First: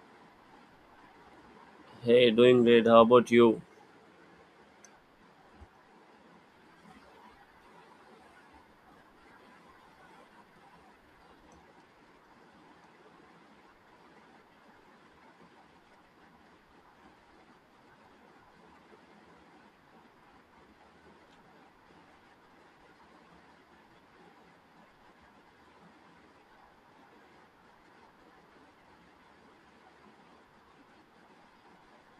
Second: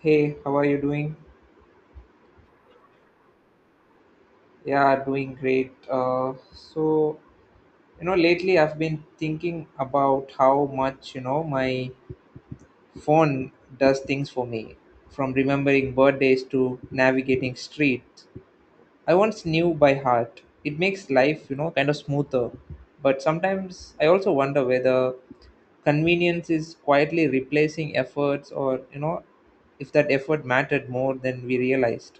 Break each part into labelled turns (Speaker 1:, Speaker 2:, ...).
Speaker 1: Hey, how are you doing?
Speaker 2: Hey, doing great. How about you?
Speaker 1: Yeah, doing great. Lately I've been thinking about how much, my phone does things for me, from remembering birthdays to navigating streets I once knew by heart. It makes life, kind of smoother. But sometimes I also wonder whether convenience is quietly replacing efforts or if that effort mattered more than we realized.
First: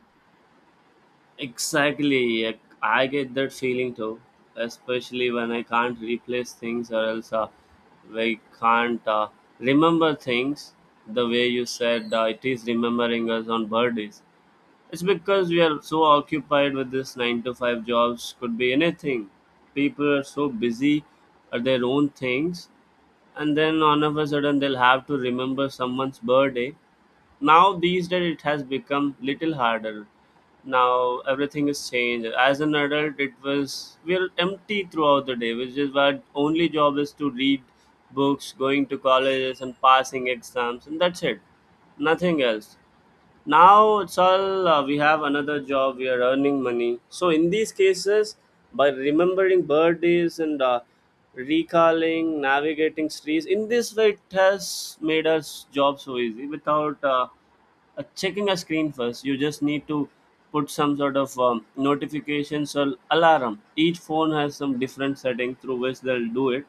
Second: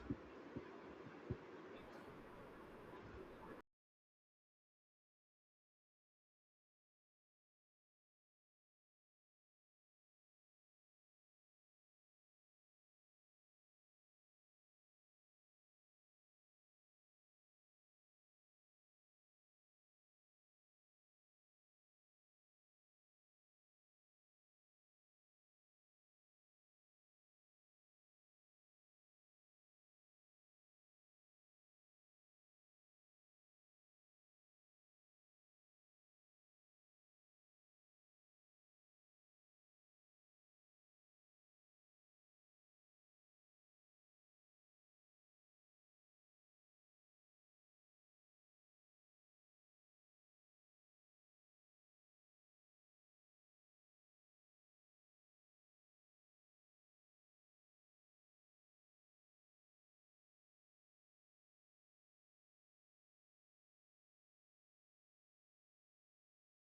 Speaker 2: Exactly. I get that feeling too, especially when I can't replace things or else I can't remember things the way you said it is remembering us on birthdays. It's because we are so occupied with this 9 to 5 jobs, could be anything. People are so busy at their own things, and then all of a sudden they'll have to remember someone's birthday. Now, these days, it has become little harder. Now, everything is changed. As an adult, it was we're empty throughout the day, which is our only job is to read books, going to colleges, and passing exams, and that's it nothing else now it's all we have another job we are earning money so in these cases by remembering birthdays and recalling navigating streets in this way it has made us job so easy without checking a screen first you just need to put some sort of notifications or alarm each phone has some different setting through which they'll do it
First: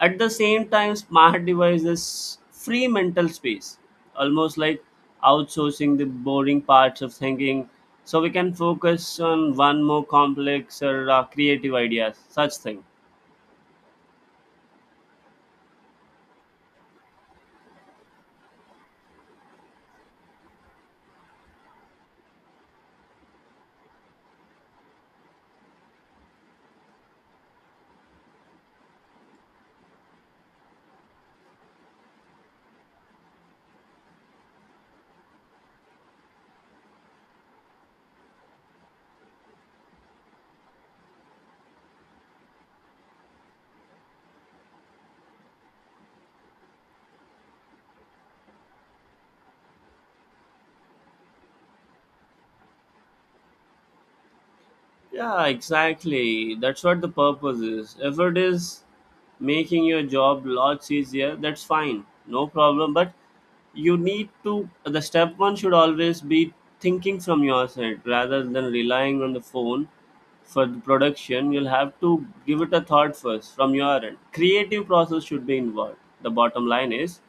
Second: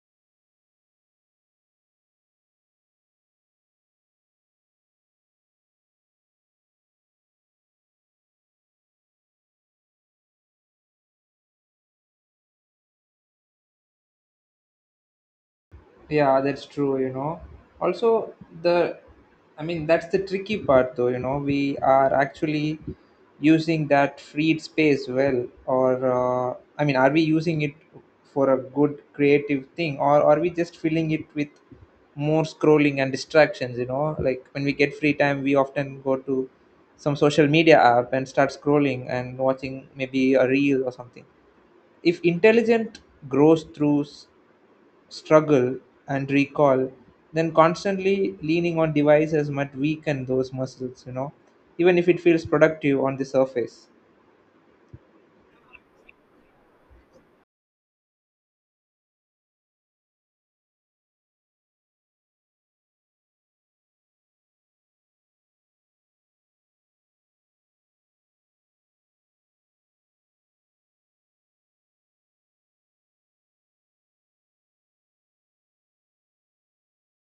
Speaker 2: at the same time, smart devices free mental space, almost like outsourcing the boring parts of thinking so we can focus on one more complex or creative ideas, such thing.
Speaker 1: Yeah, that's true. Also, the that's the tricky part though, we are actually using that freed space well, or are we using it for a good creative thing, or are we just filling it with more scrolling and distractions, Like when we get free time, we often go to some social media app and start scrolling and watching maybe a reel or something. If intelligent grows through struggle and recall, then constantly leaning on devices might weaken those muscles, even if it feels productive on the surface.
Speaker 2: Yeah, exactly. That's what the purpose is. If it is making your job lots easier, that's fine. No problem. But you need to, the step one should always be thinking from your side rather than relying on the phone for the production. You'll have to give it a thought first from your end. Creative process should be involved. The bottom line is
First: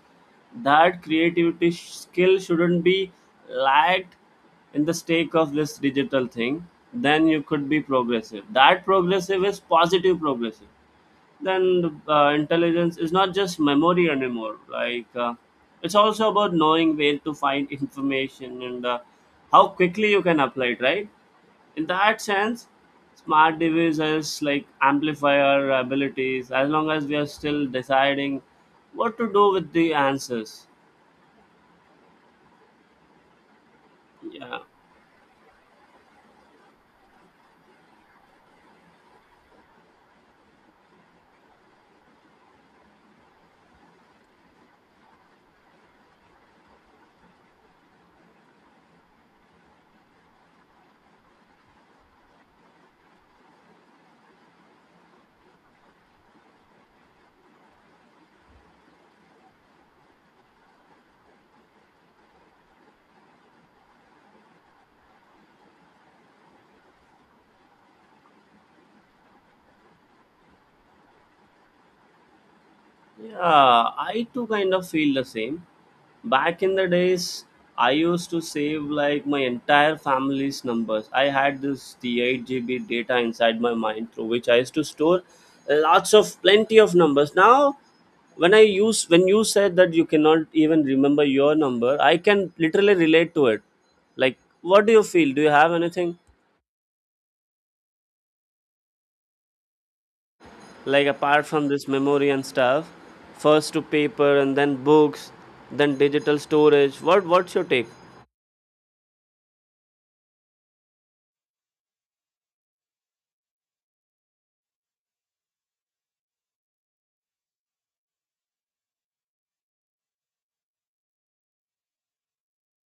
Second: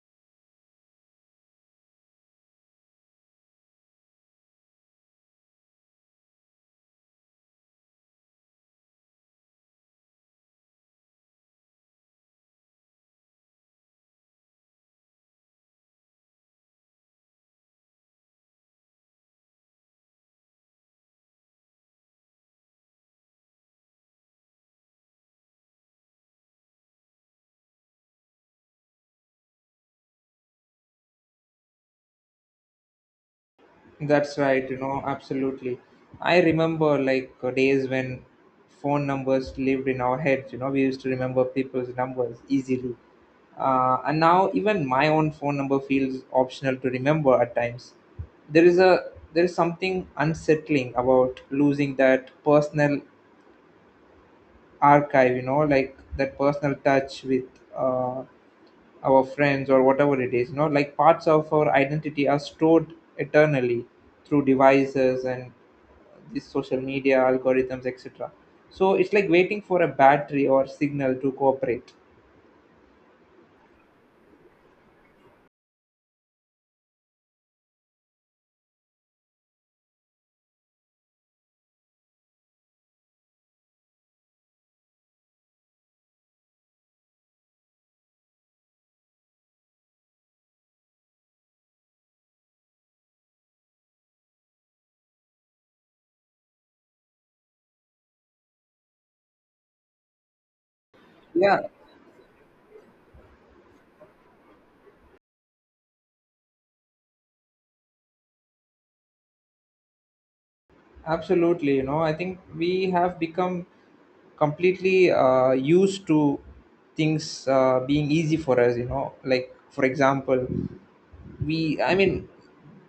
Speaker 2: that skill shouldn't be lagged in the stake of this digital thing. Then you could be progressive. That progressive is positive progressive. Then intelligence is not just memory anymore. Like it's also about knowing where to find information and how quickly you can apply it. Right? In that sense, smart devices like amplifier abilities as long as we are still deciding what to do with the answers.
Speaker 1: That's
Speaker 2: Yeah.
Speaker 1: right, absolutely. I remember days when phone numbers lived in our heads. We used to remember people's numbers easily. And now even my own phone number feels optional to remember at times. There is something unsettling about losing that personal archive, like that personal touch with uh, our friends or whatever it is, like parts of our identity are stored eternally through devices and this social media algorithms, etc. So it's like waiting for a battery or signal to cooperate.
Speaker 2: Yeah, I too kind of feel the same. Back in the days, I used to save like my entire family's numbers. I had this the 8 GB data inside my mind through which I used to store lots of plenty of numbers. Now, when I use when you said that you cannot even remember your number, I can literally relate to it. Like, what do you feel? Do you have anything? Like apart
Speaker 1: yeah
Speaker 2: from this memory and stuff, first to paper and then books, then digital storage, what's your take?
Speaker 1: Absolutely. I think we have become completely used to things being easy for us. Like, for example, we I mean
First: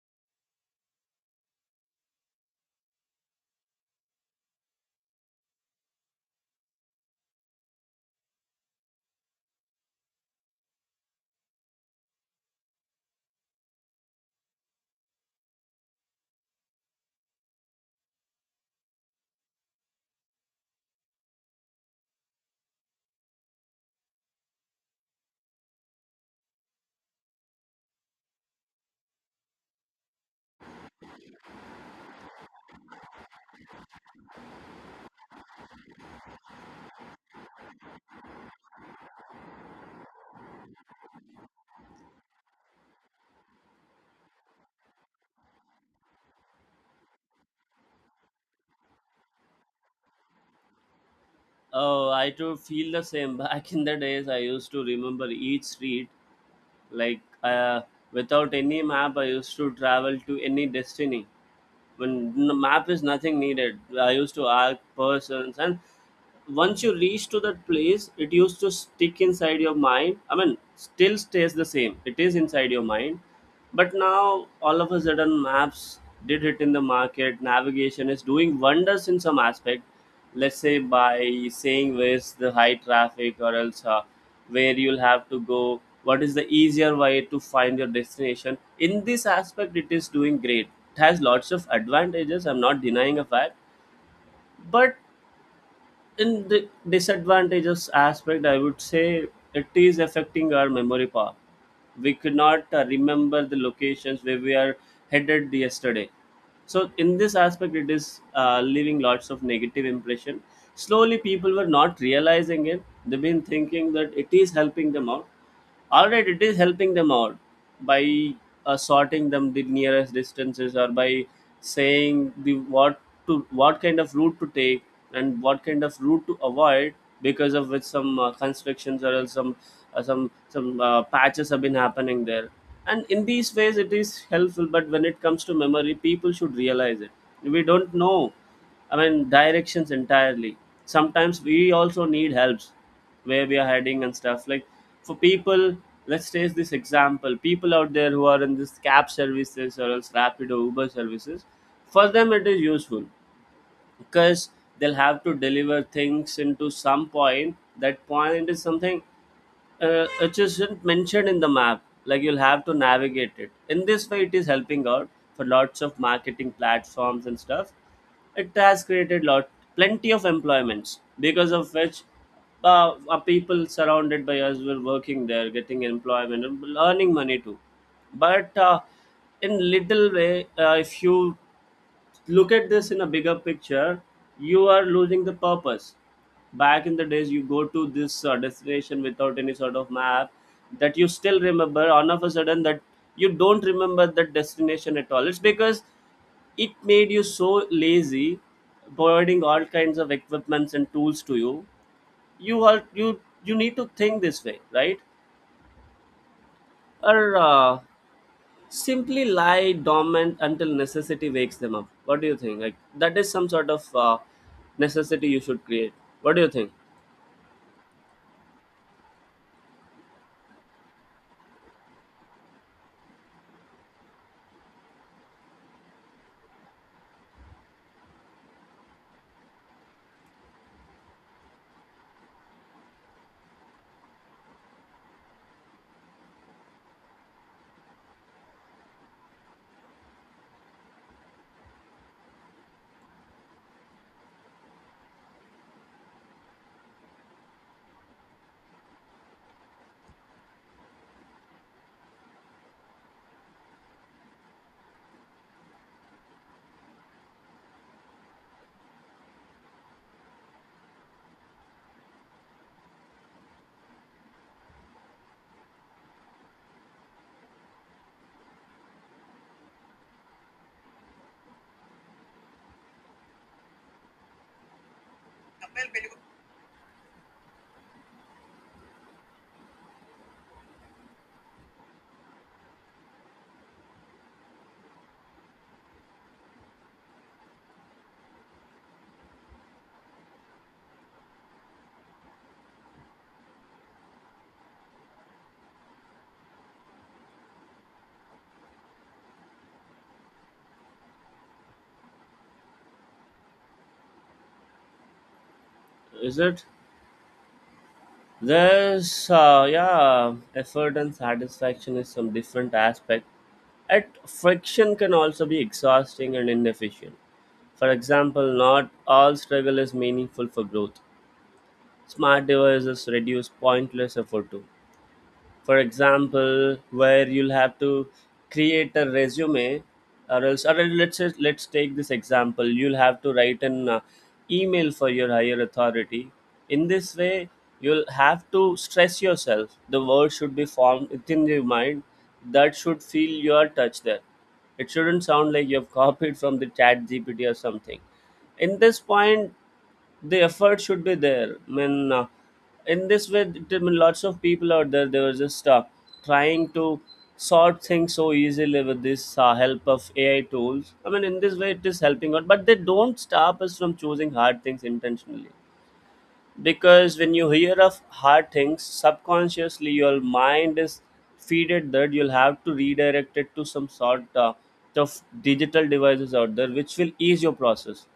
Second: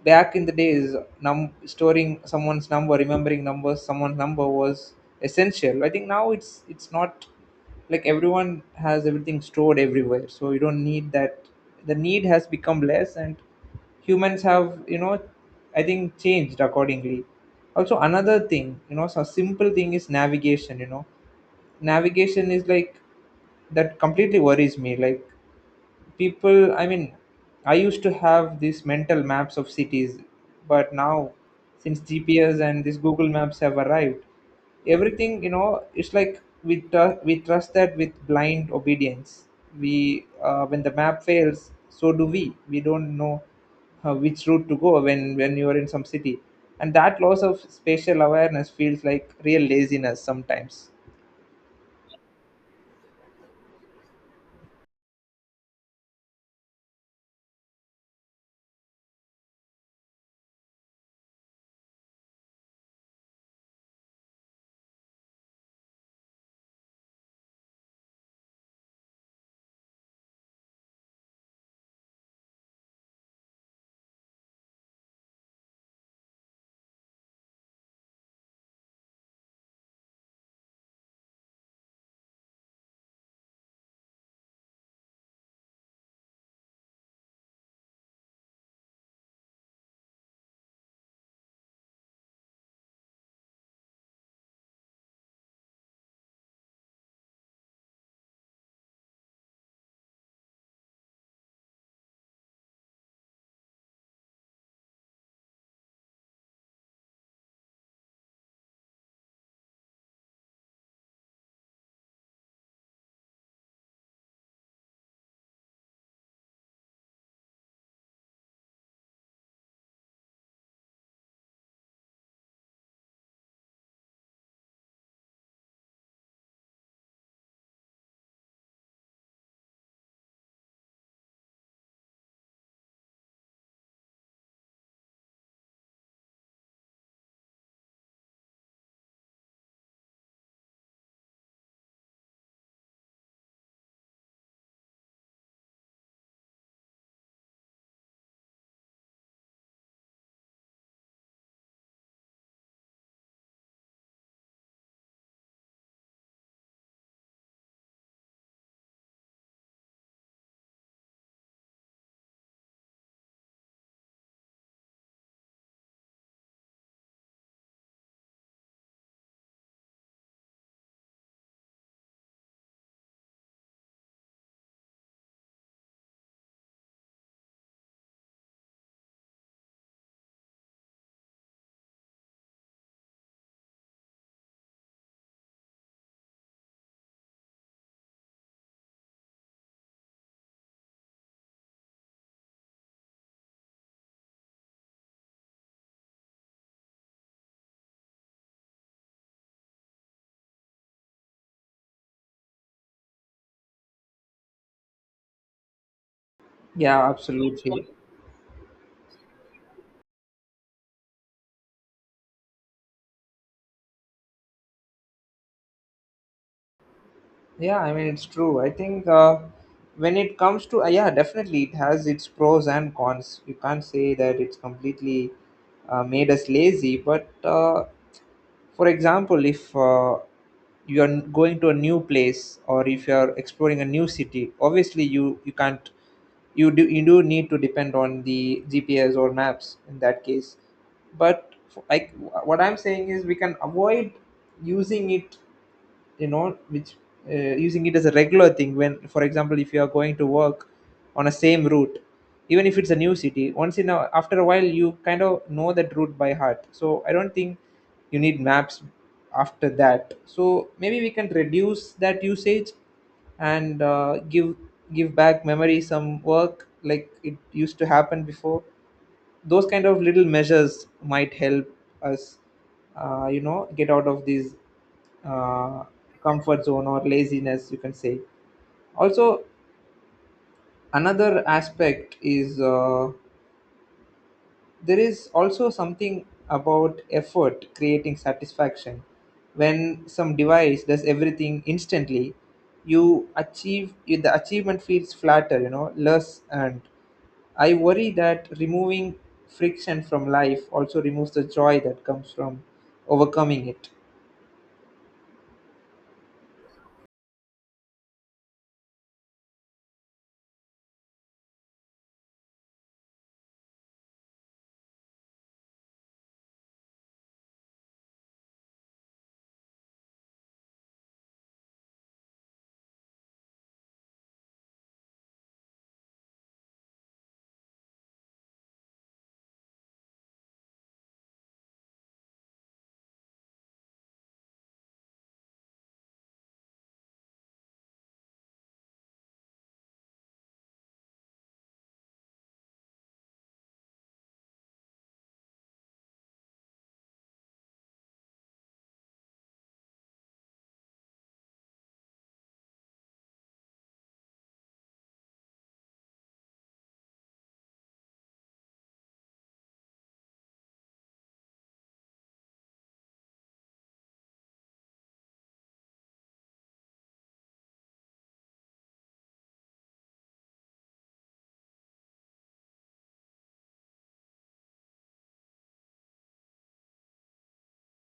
Speaker 1: back in the days, num storing someone's number, remembering numbers, someone's number was essential. I think now it's not. Like, everyone has everything stored everywhere, so you don't need that. The need has become less, and humans have, I think, changed accordingly. Also, another thing, so simple thing is navigation. Navigation is like that completely worries me. People, I used to have these mental maps of cities, but now, since GPS and these Google Maps have arrived, everything, it's like we trust that with blind obedience. We When the map fails, so do we. Don't know which route to go when you are in some city. And that loss of spatial awareness feels like real laziness sometimes.
Speaker 2: Oh, I too feel the same. Back in the days, I used to remember each street, like without any map. I used to travel to any destiny when map is nothing needed. I used to ask persons, and once you reach to that place it used to stick inside your mind. I mean, still stays the same, it is inside your mind. But now all of a sudden maps did hit in the market. Navigation is doing wonders in some aspect, let's say by saying where's the high traffic or else where you'll have to go, what is the easier way to find your destination. In this aspect it is doing great. It has lots of advantages, I'm not denying a fact. But in the disadvantages aspect I would say it is affecting our memory power. We could not remember the locations where we are headed yesterday. So in this aspect it is leaving lots of negative impression. Slowly people were not realizing it. They've been thinking that it is helping them out. All right, it is helping them out by sorting them the nearest distances or by saying the what kind of route to take and what kind of route to avoid, because of which some constructions or else some patches have been happening there. And in these ways it is helpful, but when it comes to memory people should realize it. We don't know, I mean, directions entirely. Sometimes we also need helps where we are heading and stuff. Like for people, let's take this example. People out there who are in this cab services or else rapid or Uber services, for them it is useful because they'll have to deliver things into some point, that point is something is isn't mentioned in the map, like you'll have to navigate it. In this way it is helping out. For lots of marketing platforms and stuff, it has created lot plenty of employments, because of which people surrounded by us were working there, getting employment and earning money too. But in little way, if you look at this in a bigger picture, you are losing the purpose. Back in the days you go to this destination without any sort of map, that you still remember. All of a sudden that you don't remember that destination at all, it's because it made you so lazy, providing all kinds of equipments and tools to you. You are, you need to think this way, right?
Speaker 1: yeah
Speaker 2: Or
Speaker 1: absolutely
Speaker 2: simply lie dormant until necessity wakes them up. What do you think? Like that is some sort of necessity you should create. What do you think?
Speaker 1: Yeah, I mean it's true. I think when it comes to yeah, definitely it has its pros and cons. You can't say that it's completely made us lazy. But for example, if you are going to a new place or if you are exploring a new city, obviously you can't. You do need to depend on the GPS or maps in that case. But what I'm saying is we can avoid using it, you know which uh, using it as a regular thing when, for example, if you are going to work on a same route, even if it's a new city, once in a, after a while, you kind of know that route by heart. So I don't think you need maps after that. So maybe we can reduce that usage and give back memory some work like it used to happen before. Those kind of little measures might help us, get out of this uh, comfort zone or laziness, you can say. Also, another aspect is there is also something about effort creating satisfaction. When some device does everything instantly, the achievement feels flatter, less. And I worry that removing friction from life also removes the joy that comes from overcoming it.
Speaker 2: Is it? There's yeah, effort and satisfaction is some different aspect, at friction can also be exhausting and inefficient. For example, not all struggle is meaningful for growth. Smart devices reduce pointless effort too. For example, where you'll have to create a resume, or else let's just, let's take this example. You'll have to write an email for your higher authority. In this way you'll have to stress yourself, the word should be formed within your mind, that should feel your touch there. It shouldn't sound like you've copied from the chat gpt or something. In this point, the effort should be there. I mean, in this way, I mean, lots of people out there they were just trying to sort things so easily with this help of AI tools. I mean, in this way, it is helping out, but they don't stop us from choosing hard things intentionally, because when you hear of hard things subconsciously your mind is feeded that you'll have to redirect it to some sort of digital devices out there which will ease your process.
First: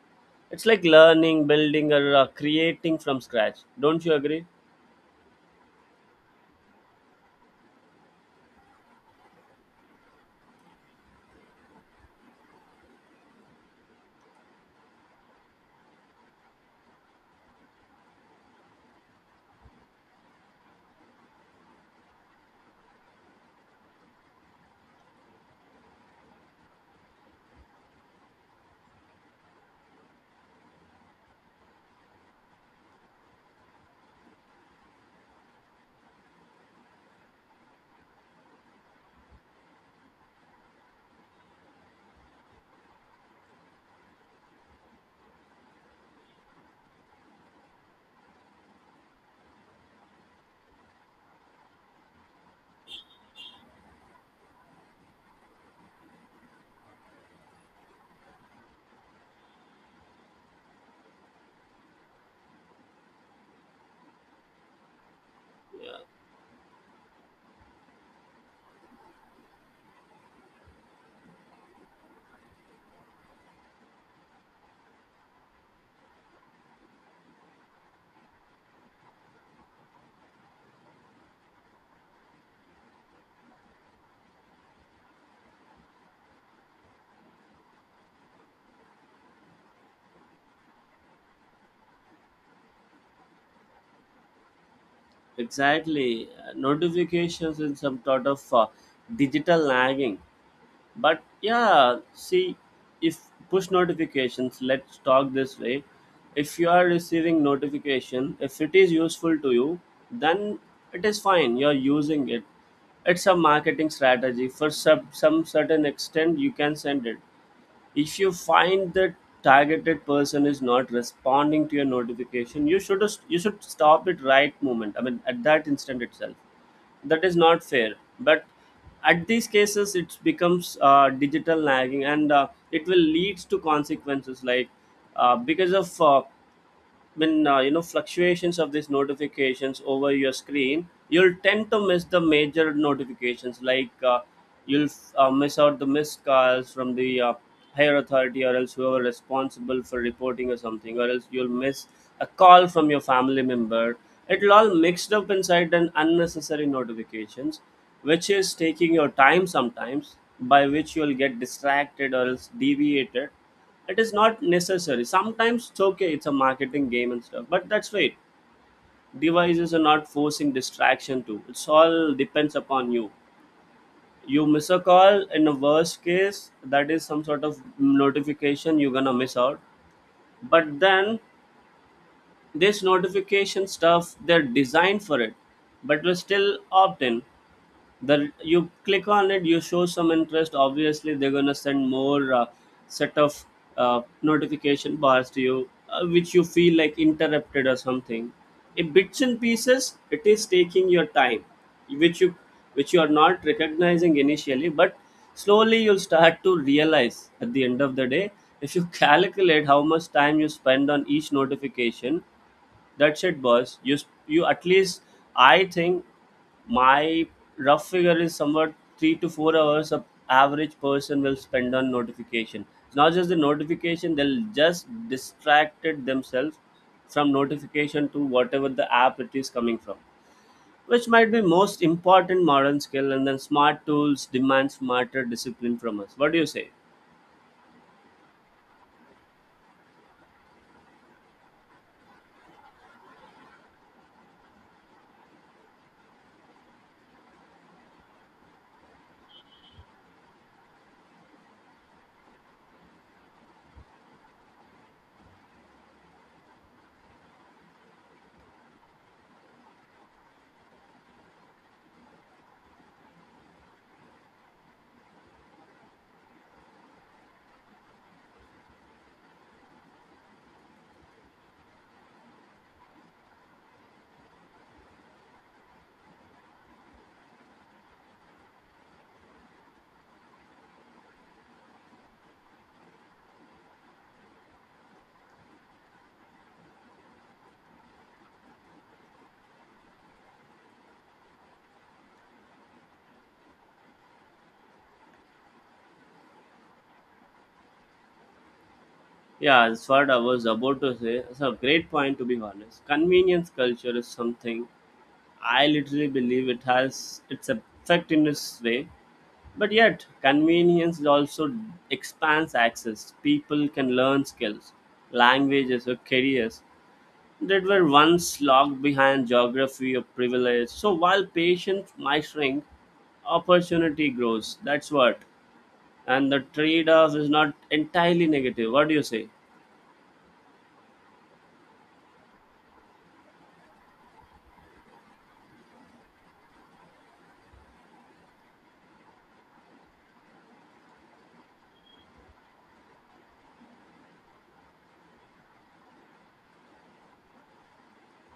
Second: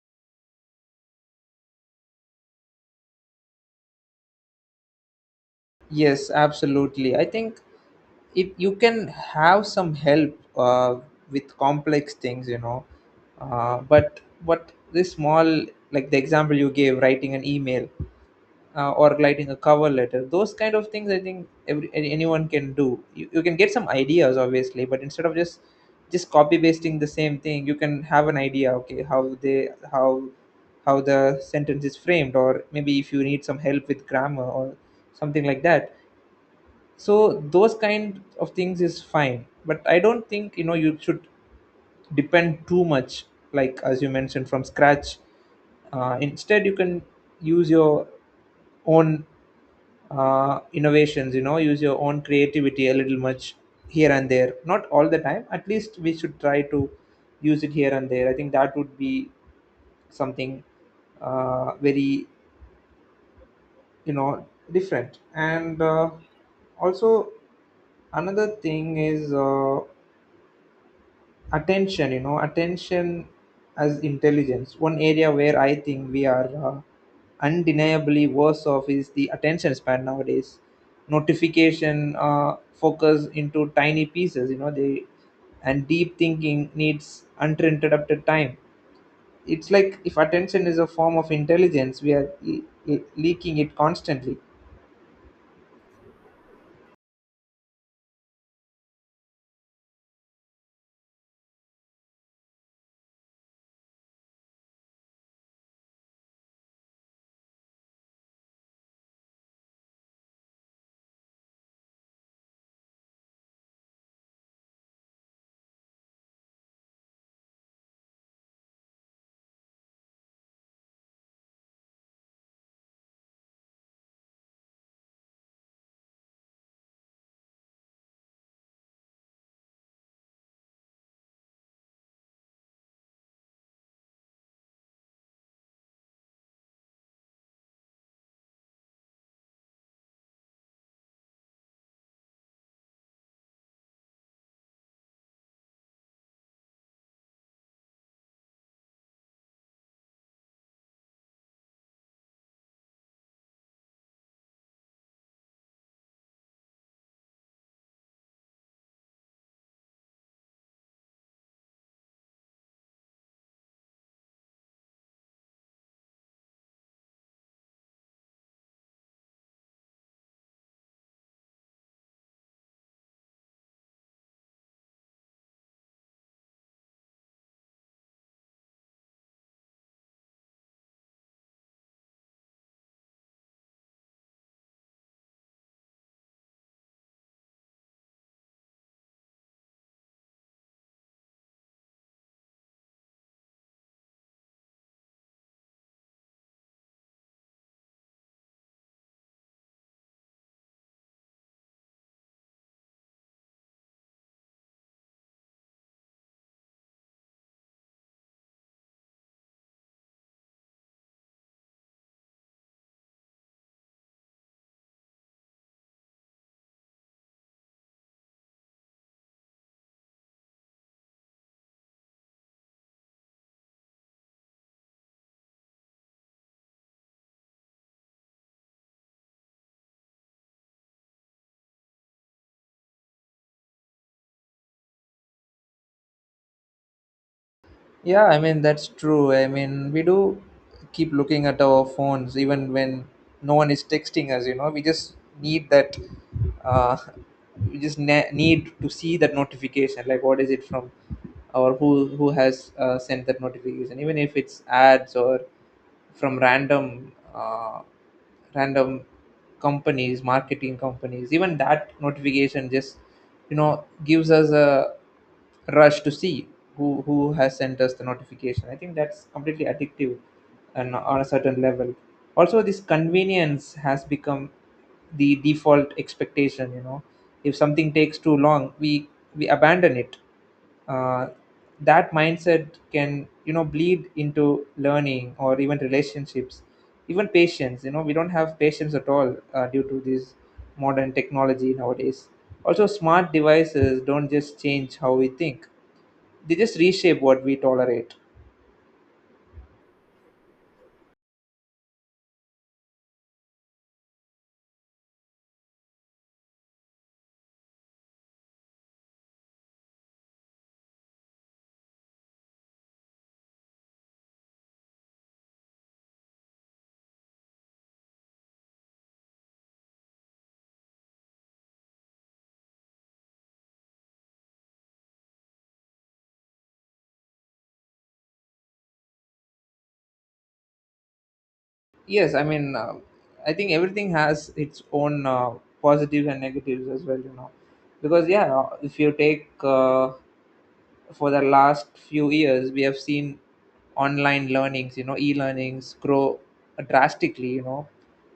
Speaker 2: It's like learning building or creating from scratch. Don't you agree?
Speaker 1: Yes, absolutely. I think it, you can have some help with complex things, but what this small, like the example you gave, writing an email or writing a cover letter, those kind of things, I think anyone can do. You can get some ideas, obviously, but instead of just copy pasting the same thing, you can have an idea, okay, how the sentence is framed, or maybe if you need some help with grammar or something like that. So those kind of things is fine, but I don't think, you should depend too much, like as you mentioned, from scratch. Instead, you can use your own innovations. Use your own creativity a little much here and there, not all the time. At least we should try to use it here and there. I think that would be something very you know different. And also, another thing is attention you know attention as intelligence. One area where I think we are undeniably worse off is the attention span nowadays. Notification, focus into tiny pieces, you know they and deep thinking needs uninterrupted time. It's like if attention is a form of intelligence, we are leaking it constantly.
Speaker 2: Exactly. Notifications in some sort of digital lagging. But yeah, see, if push notifications, let's talk this way. If you are receiving notification, if it is useful to you, then it is fine, you're using it. It's a marketing strategy for some certain extent you can send it. If you find that targeted person is not responding to your notification, you should stop it right moment, I mean at that instant itself. That is not fair. But at these cases it becomes digital nagging and it will leads to consequences like, because of when you know, fluctuations of these notifications over your screen, you'll tend to miss the major notifications, like you'll miss out the missed calls from the higher authority or else whoever responsible for reporting or something, or else you'll miss a call from your family member. It'll all mixed up inside an unnecessary notifications, which is taking your time sometimes, by which you'll get distracted or else deviated. It is not necessary sometimes, it's okay, it's a marketing game and stuff. But that's right, devices are not forcing distraction to, it's all depends upon you. You miss a call in the worst case, that is some sort of notification you're gonna miss out. But then this notification stuff, they're designed for it, but we still opt in, that you click on it, you show some interest, obviously they're gonna send more set of notification bars to you, which you feel like interrupted or something. In bits and pieces it is taking your time, which you, which you are not recognizing initially, but slowly you'll start to realize at the end of the day if you calculate how much time you spend on each notification. That's it, boss. You at least, I think my rough figure is somewhat 3 to 4 hours a average person will spend on notification. It's not just the notification, they'll just distracted themselves from notification to whatever the app it is coming from, which might be most important modern skill. And then smart tools demand smarter discipline from us. What do you say?
Speaker 1: Yeah, I mean that's true. I mean, we do keep looking at our phones even when no one is texting us. You know, we just need that. Uh, we just need to see that notification. Like, what is it from, or who has sent that notification? Even if it's ads or from random. Random companies, marketing companies, even that notification just, gives us a rush to see who has sent us the notification. I think that's completely addictive. And on a certain level, also this convenience has become the default expectation. You know, if something takes too long, we abandon it. uh, that mindset can, bleed into learning or even relationships, even patience. You know, we don't have patience at all due to this modern technology nowadays. Also, smart devices don't just change how we think, they just reshape what we tolerate.
Speaker 2: Yeah, that's what I was about to say. It's a great point, to be honest. Convenience culture is something I literally believe it has its effect in this way. But yet, convenience also expands access. People can learn skills, languages, or careers that were once locked behind geography or privilege. So while patience might shrink, opportunity grows. That's what. And the trade off is not entirely negative. What do you say?
Speaker 1: Yes I mean, I think everything has its own positives and negatives as well. You know because Yeah, if you take, for the last few years we have seen online learnings, e-learnings grow drastically.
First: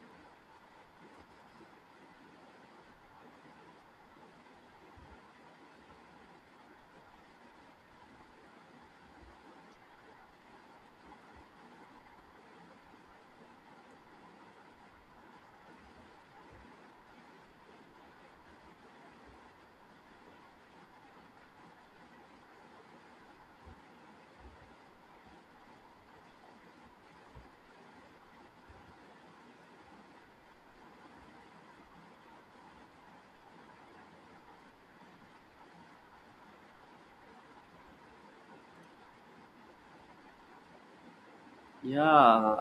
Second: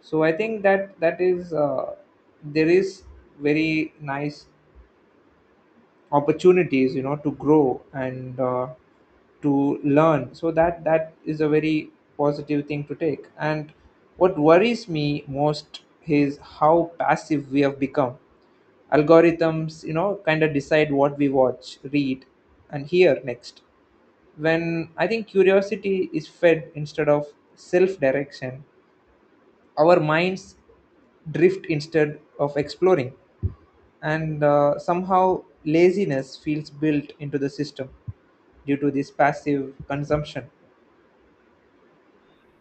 Speaker 1: So I think that is there is very nice opportunities, to grow and to learn. So that is a very positive thing to take. And what worries me most is how passive we have become. Algorithms, kind of decide what we watch, read, and hear next. When I think curiosity is fed instead of self direction, our minds drift instead of exploring, and somehow laziness feels built into the system due to this passive consumption.
Speaker 2: Yeah,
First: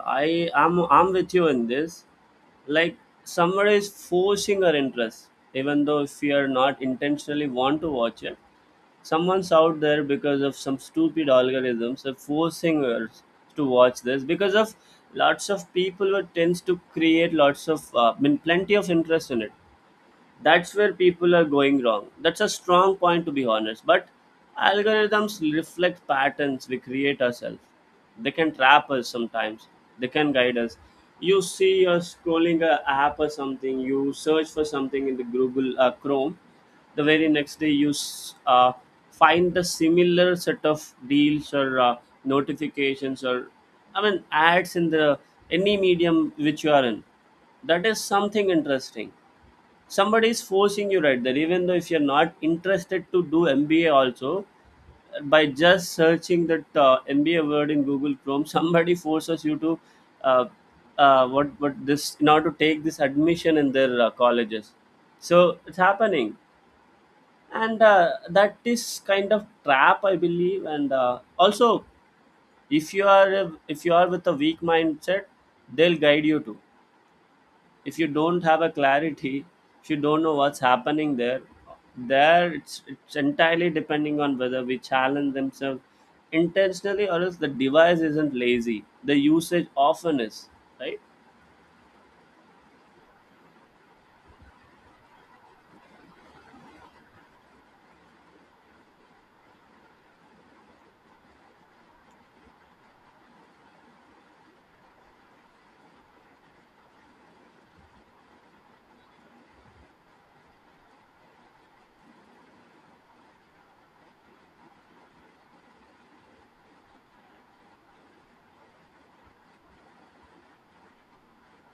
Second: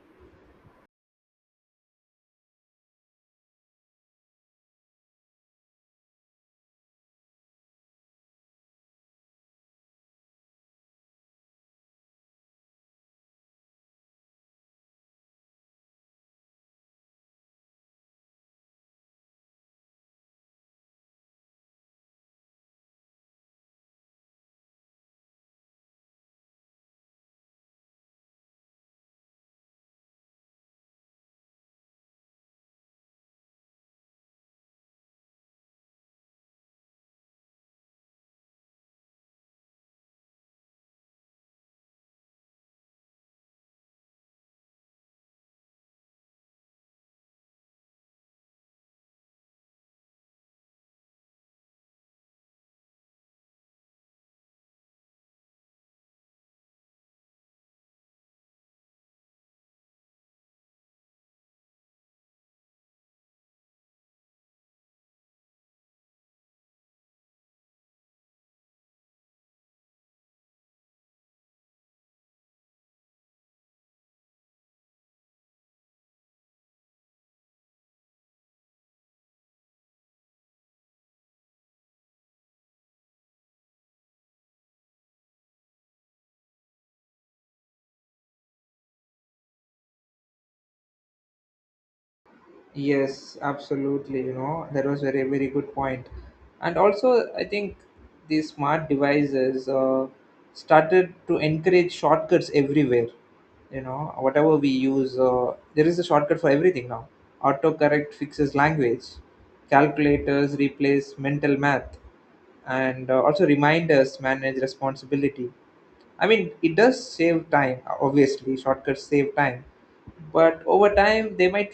Speaker 2: I'm with you in this. Like somewhere is forcing our interest, even though if we are not intentionally want to watch it. Someone's out there because of some stupid algorithms are forcing us to watch this because of lots of people who tends to create lots of I mean plenty of interest in it. That's where people are going wrong. That's a strong point, to be honest, but algorithms reflect patterns we create ourselves. They can trap us sometimes, they can guide us. You see, you're scrolling a app or something, you search for something in the Google Chrome, the very next day you find the similar set of deals or notifications or I mean ads in the any medium which you are in. That is something interesting. Somebody is forcing you right there, even though if you're not interested to do MBA also. By just searching that MBA word in Google Chrome, somebody forces you to uh, what this in order to take this admission in their colleges. So it's happening. And that is kind of trap I believe. And also, if you are with a weak mindset, they'll guide you to. If you don't have a clarity, if you don't know what's happening there, there it's entirely depending on whether we challenge themselves intentionally, or else the device isn't lazy, the usage often is. Right?
Speaker 1: Yes, absolutely. You know, that was very, very good point. And also, I think these smart devices started to encourage shortcuts everywhere. You know, whatever we use, there is a shortcut for everything now. Autocorrect fixes language, calculators replace mental math, and also reminders manage responsibility. I mean, it does save time. Obviously, shortcuts save time, but over time they might,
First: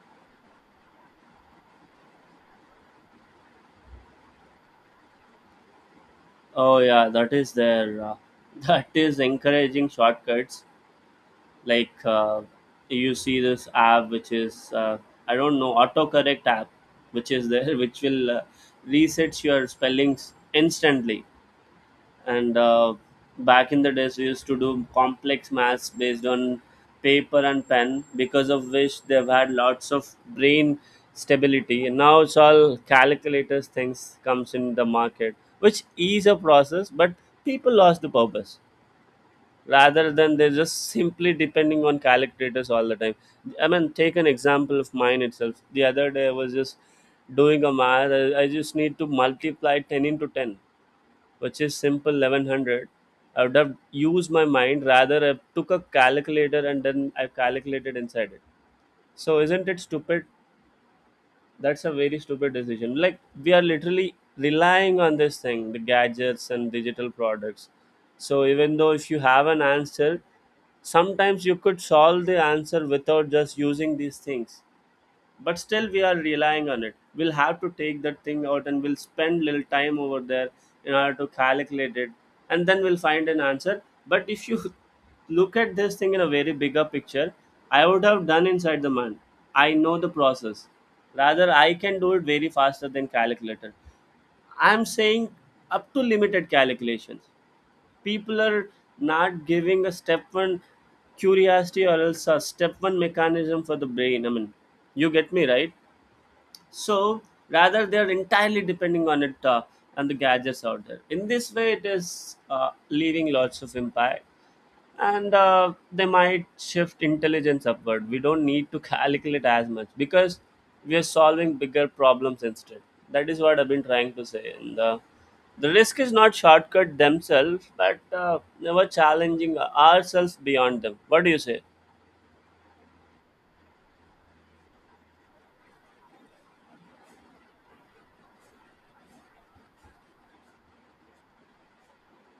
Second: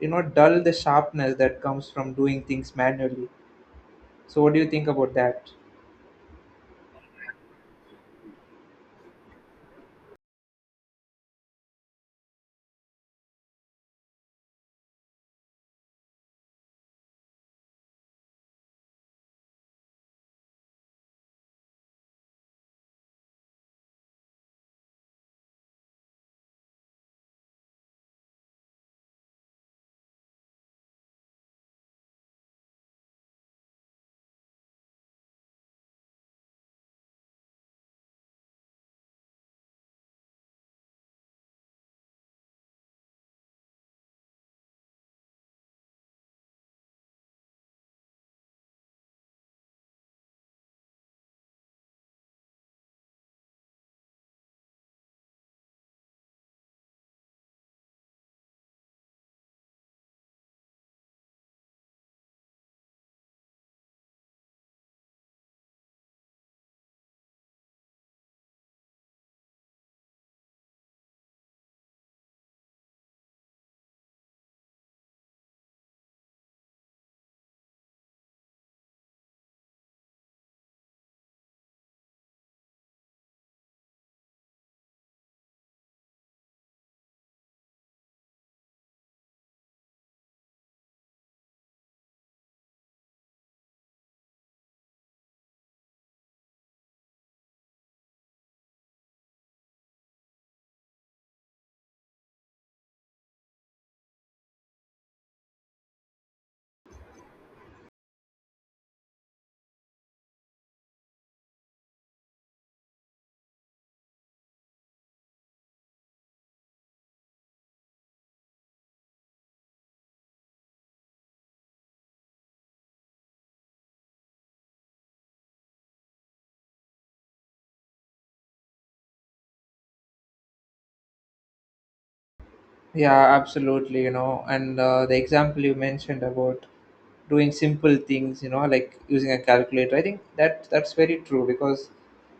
Speaker 1: you know, dull the sharpness that comes from doing things manually. So, what do you think about that?
Speaker 2: Oh yeah, that is there. That is encouraging shortcuts. Like you see this app which is I don't know, autocorrect app which is there, which will resets your spellings instantly. And back in the days we used to do complex maths based on paper and pen, because of which they've had lots of brain stability. And now it's all calculators things comes in the market, which is a process, but people lost the purpose, rather than they're just simply depending on calculators all the time. I mean, take an example of mine itself. The other day I was just doing a math, I just need to multiply 10 into 10, which is simple 1100. I would have used my mind, rather I took a calculator and then I calculated inside it. So isn't it stupid? That's a very stupid decision. Like we are literally relying on this thing, the gadgets and digital products. So even though if you have an answer sometimes, you could solve the answer without just using these things, but still we are relying on it. We'll have to take that thing out and we'll spend little time over there in order to calculate it, and then we'll find an answer. But if you look at this thing in a very bigger picture, I would have done inside the month, I know the process, rather I can do it very faster than calculator. I'm saying up to limited calculations, people are not giving a step one curiosity, or else a step one mechanism for the brain, I mean. You get me, right? So rather they are entirely depending on it. And the gadgets out there, in this way it is leaving lots of impact. And they might shift intelligence upward. We don't need to calculate as much because we are solving bigger problems instead. That is what I've been trying to say. And the risk is not shortcut themselves, but never challenging ourselves beyond them. What do you say?
Speaker 1: Yeah, absolutely. You know, and the example you mentioned about doing simple things, you know, like using a calculator, I think that's very true because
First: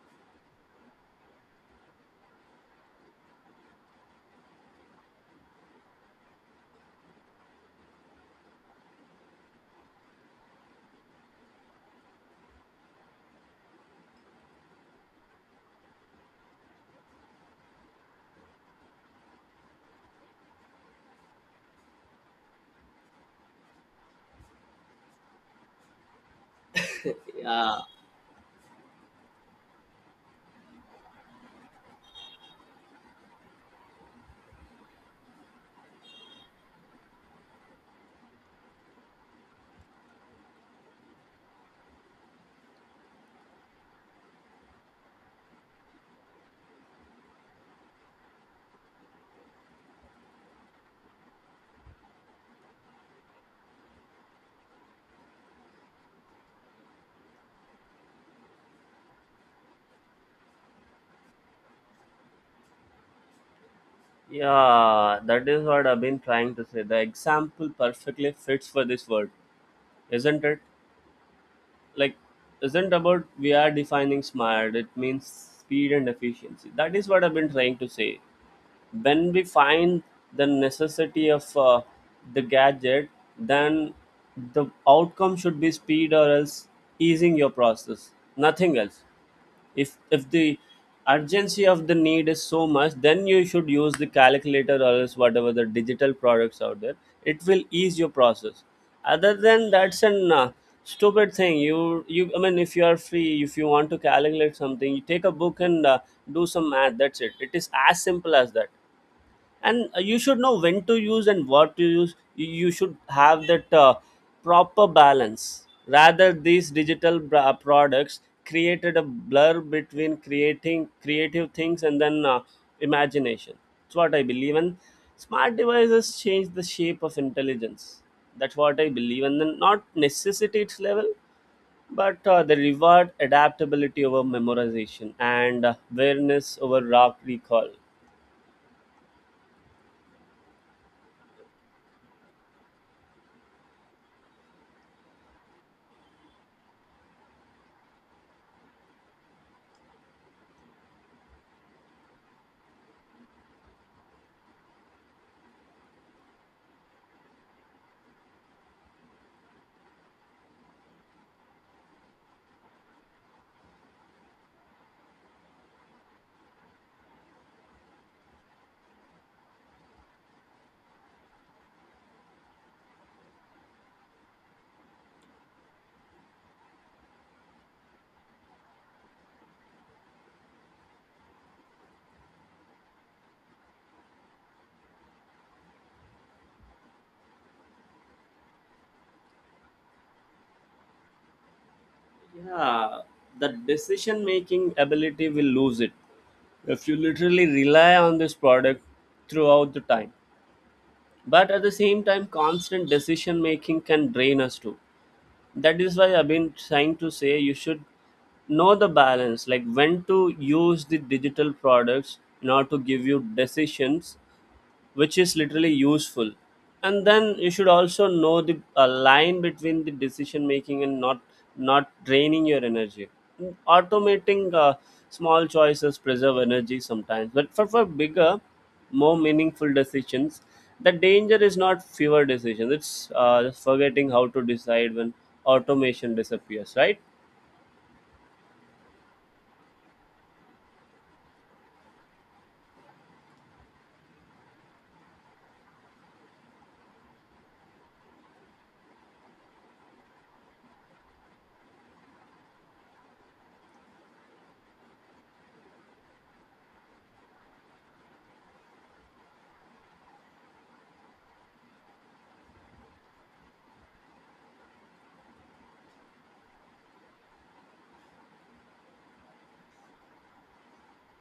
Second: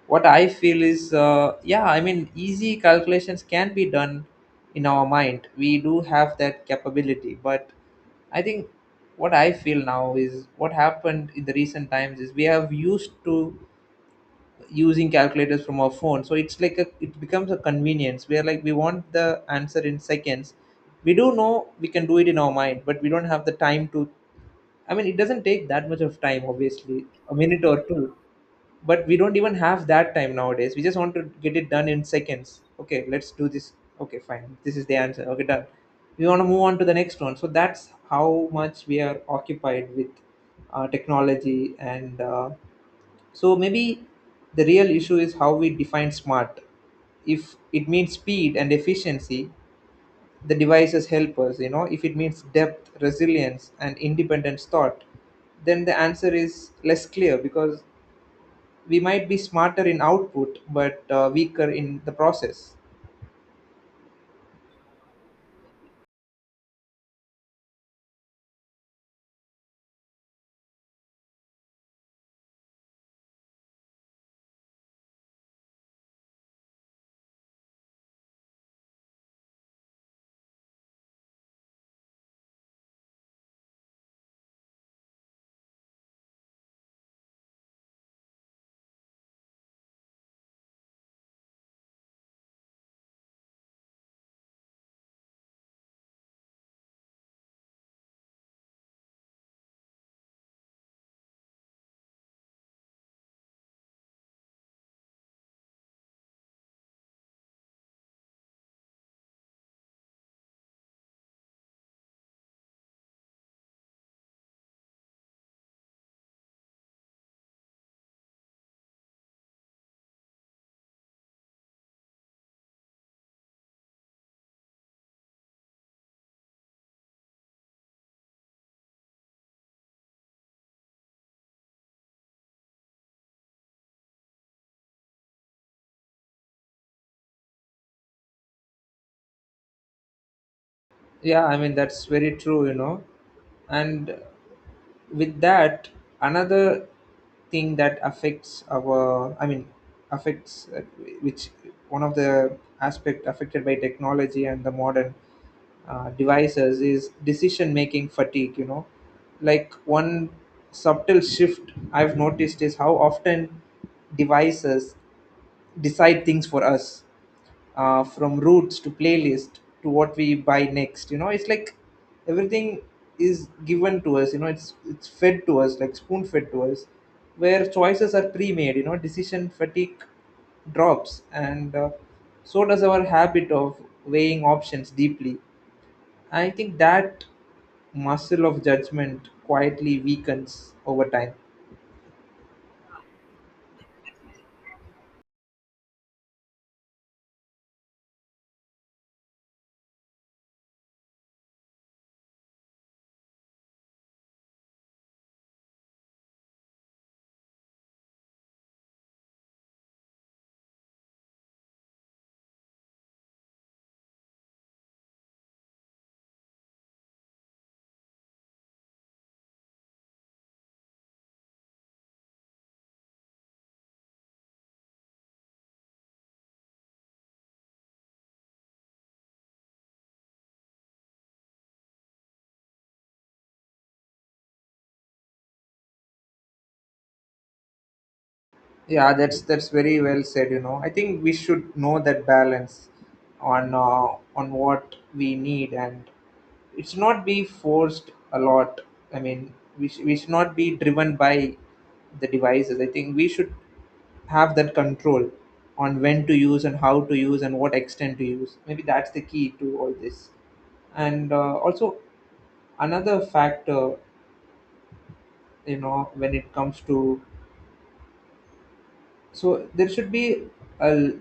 Speaker 1: what I feel is, yeah, I mean, easy calculations can be done in our mind. We do have that capability. But I think what I feel now is what happened in the recent times is we have used to using calculators from our phone, so it's like a, it becomes a convenience where, like, we want the answer in seconds. We do know we can do it in our mind, but we don't have the time to, I mean, it doesn't take that much of time, obviously, a minute
Speaker 2: Yeah.
Speaker 1: or two. But we don't even have that time nowadays. We just want to get it done in seconds. Okay, let's do this. Okay, fine, this is the answer, okay, done. We want to move on to the next one. So that's how much we are occupied with technology. And so maybe the real issue is how we define smart. If it means speed and efficiency, the devices help us, you know. If it means depth, resilience, and independent thought, then the answer is less clear because we might be smarter in output but weaker in the process.
Speaker 2: Yeah, that is what I've been trying to say. The example perfectly fits for this word, isn't it? Like, isn't about we are defining smart, it means speed and efficiency. That is what I've been trying to say. When we find the necessity of the gadget, then the outcome should be speed or else easing your process, nothing else. If the urgency of the need is so much, then you should use the calculator or else whatever the digital products out there, it will ease your process. Other than that's an stupid thing. You I mean, if you are free, if you want to calculate something, you take a book and do some math, that's it. It is as simple as that. And you should know when to use and what to use. You should have that proper balance. Rather these digital products created a blur between creating creative things and then imagination, that's what I believe. And smart devices change the shape of intelligence, that's what I believe, and then not necessity its level, but the reward adaptability over memorization and awareness over rock recall.
Speaker 1: Yeah, I mean, that's very true, you know. And with that, another thing that affects our I mean affects, which one of the aspect affected by technology and the modern devices is decision making fatigue. You know, like, one subtle shift I've noticed is how often devices decide things for us, from roots to playlist to what we buy next. You know, it's like everything is given to us. It's fed to us, like spoon fed to us, where choices are pre-made. You know, decision fatigue drops, and so does our habit of weighing options deeply. I think that muscle of judgment quietly weakens over time.
Speaker 2: Yeah, the decision making ability will lose it if you literally rely on this product throughout the time. But at the same time, constant decision making can drain us too. That is why I've been trying to say you should know the balance, like when to use the digital products in order to give you decisions which is literally useful. And then you should also know the line between the decision making and not draining your energy. Mm, automating small choices preserve energy sometimes, but for bigger more meaningful decisions, the danger is not fewer decisions, it's just forgetting how to decide when automation disappears, right?
Speaker 1: Yeah, that's very well said. You know, I think we should know that balance on, on what we need, and it should not be forced a lot. I mean, we should not be driven by the devices. I think we should have that control on when to use and how to use and what extent to use. Maybe that's the key to all this. And also, another factor, you know, when it comes to, so there should be a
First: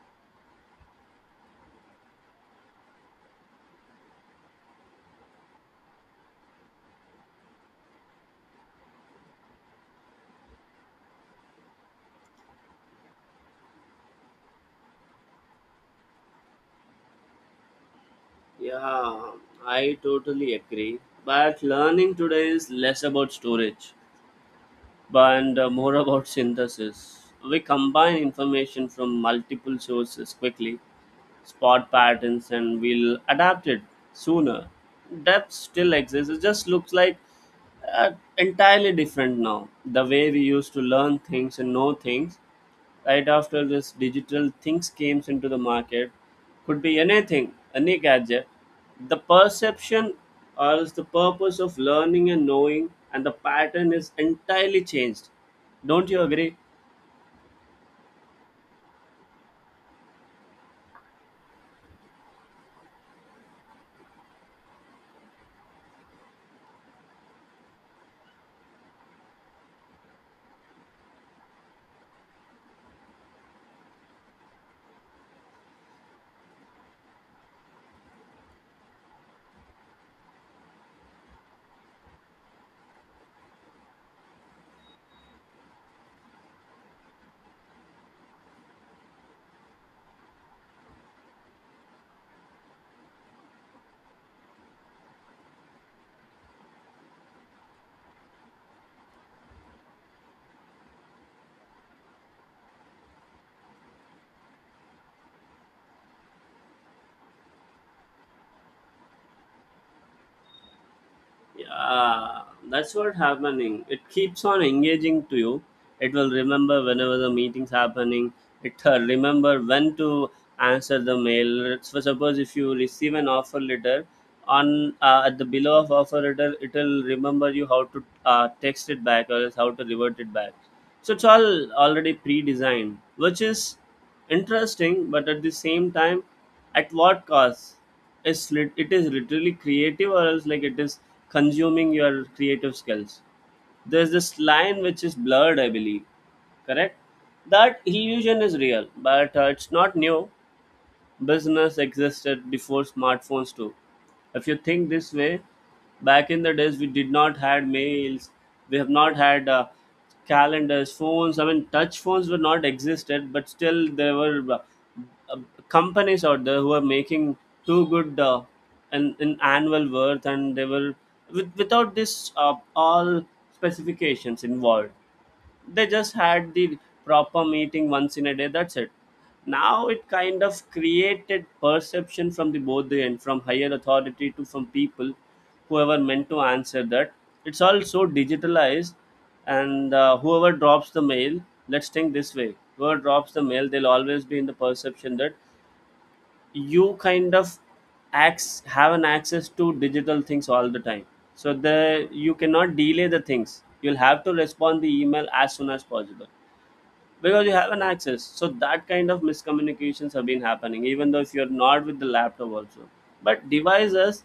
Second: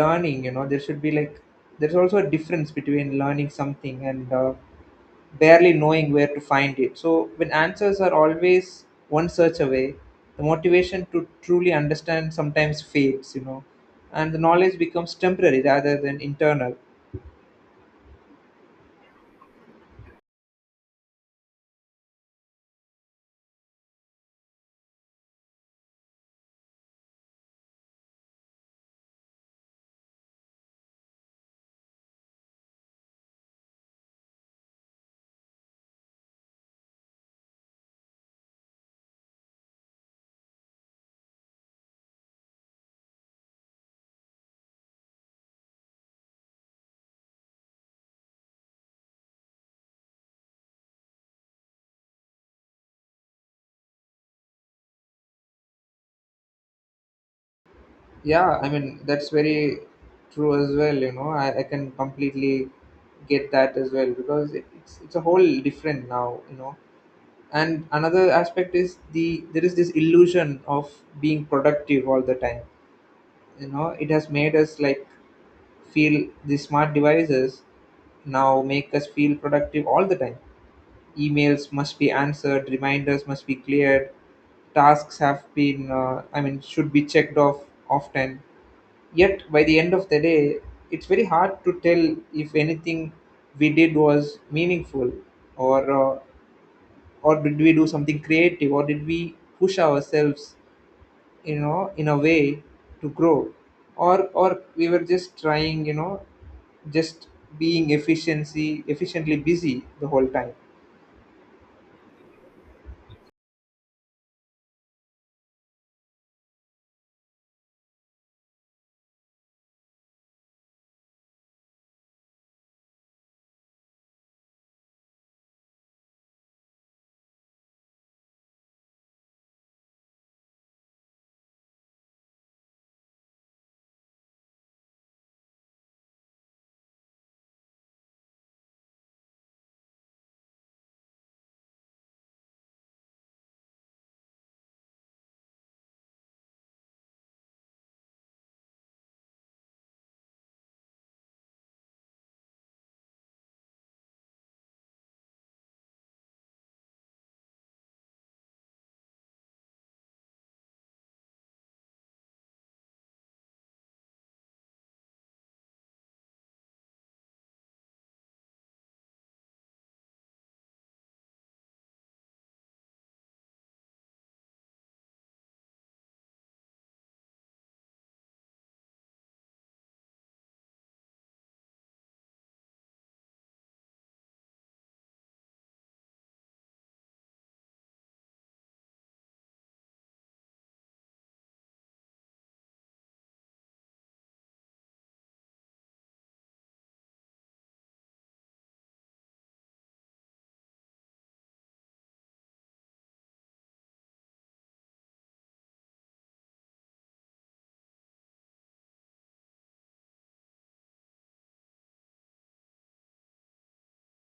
Speaker 1: learning. You know, there should be like, there's also a difference between learning something and barely knowing where to find it. So when answers are always one search away, the motivation to truly understand sometimes fades, you know. And the knowledge becomes temporary rather than internal.
Speaker 2: Yeah, I totally agree. But learning today is less about storage. But and more about synthesis. We combine information from multiple sources quickly, spot patterns, and we'll adapt it sooner. Depth still exists. It just looks like uh, entirely different now. The way we used to learn things and know things right after this digital things came into the market, could be anything, any gadget. The perception or is the purpose of learning and knowing and the pattern is entirely changed, don't you agree?
Speaker 1: Yeah I mean, that's very true as well. I can completely get that as well, because it's a whole different now, you know. And another aspect is there is this illusion of being productive all the time. You know, it has made us like feel, the smart devices now make us feel productive all the time. Emails must be answered, reminders must be cleared, tasks have been, should be checked off often. Yet by the end of the day, it's very hard to tell if anything we did was meaningful, or did we do something creative, or did we push ourselves, you know, in a way to grow, or we were just trying, you know, just being efficiency efficiently busy the whole time.
Speaker 2: Yeah, that's what happening. It keeps on engaging to you. It will remember whenever the meeting's happening. It remember when to answer the mail. So suppose if you receive an offer letter, on at the below of offer letter, it will remember you how to text it back or else how to revert it back. So it's all already pre-designed, which is interesting, but at the same time, at what cost? It's it is literally creative, or else like it is consuming your creative skills. There's this line which is blurred, I believe. Correct? That illusion is real, but it's not new. Business existed before smartphones too. If you think this way, back in the days we did not had mails, we have not had calendars, phones. I mean, touch phones were not existed, but still there were uh, companies out there who are making too good an annual worth, and they were with, without this all specifications involved. They just had the proper meeting once in a day, that's it. Now it kind of created perception from the both the end, from higher authority to from people whoever meant to answer that. It's all so digitalized. And whoever drops the mail, let's think this way, whoever drops the mail, they'll always be in the perception that you kind of acts have an access to digital things all the time. So the you cannot delay the things, you'll have to respond the email as soon as possible because you have an access. So that kind of miscommunications have been happening, even though if you're not with the laptop also. But devices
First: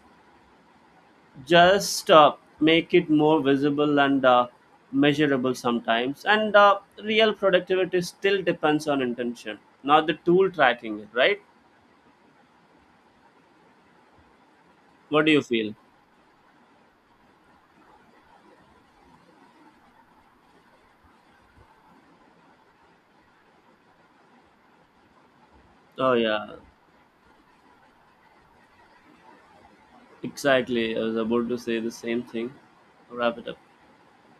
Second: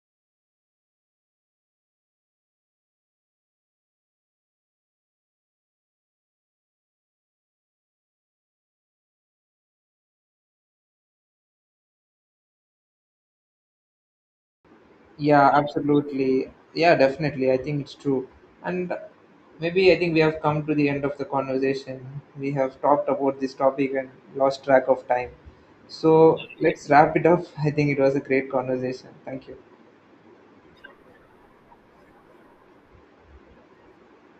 Speaker 2: just make it more visible and measurable sometimes. And real productivity still depends on intention, not the tool tracking it, right? What do you
Speaker 1: Yeah,
Speaker 2: feel?
Speaker 1: absolutely. Yeah, definitely, I think it's true. And maybe I think we have come to the end of the conversation. We have talked about this topic and lost track of time,
Speaker 2: Oh
Speaker 1: so
Speaker 2: yeah,
Speaker 1: let's wrap it up. I think it was a great conversation. Thank you.
Speaker 2: exactly, I was about to say the same thing. Wrap it up.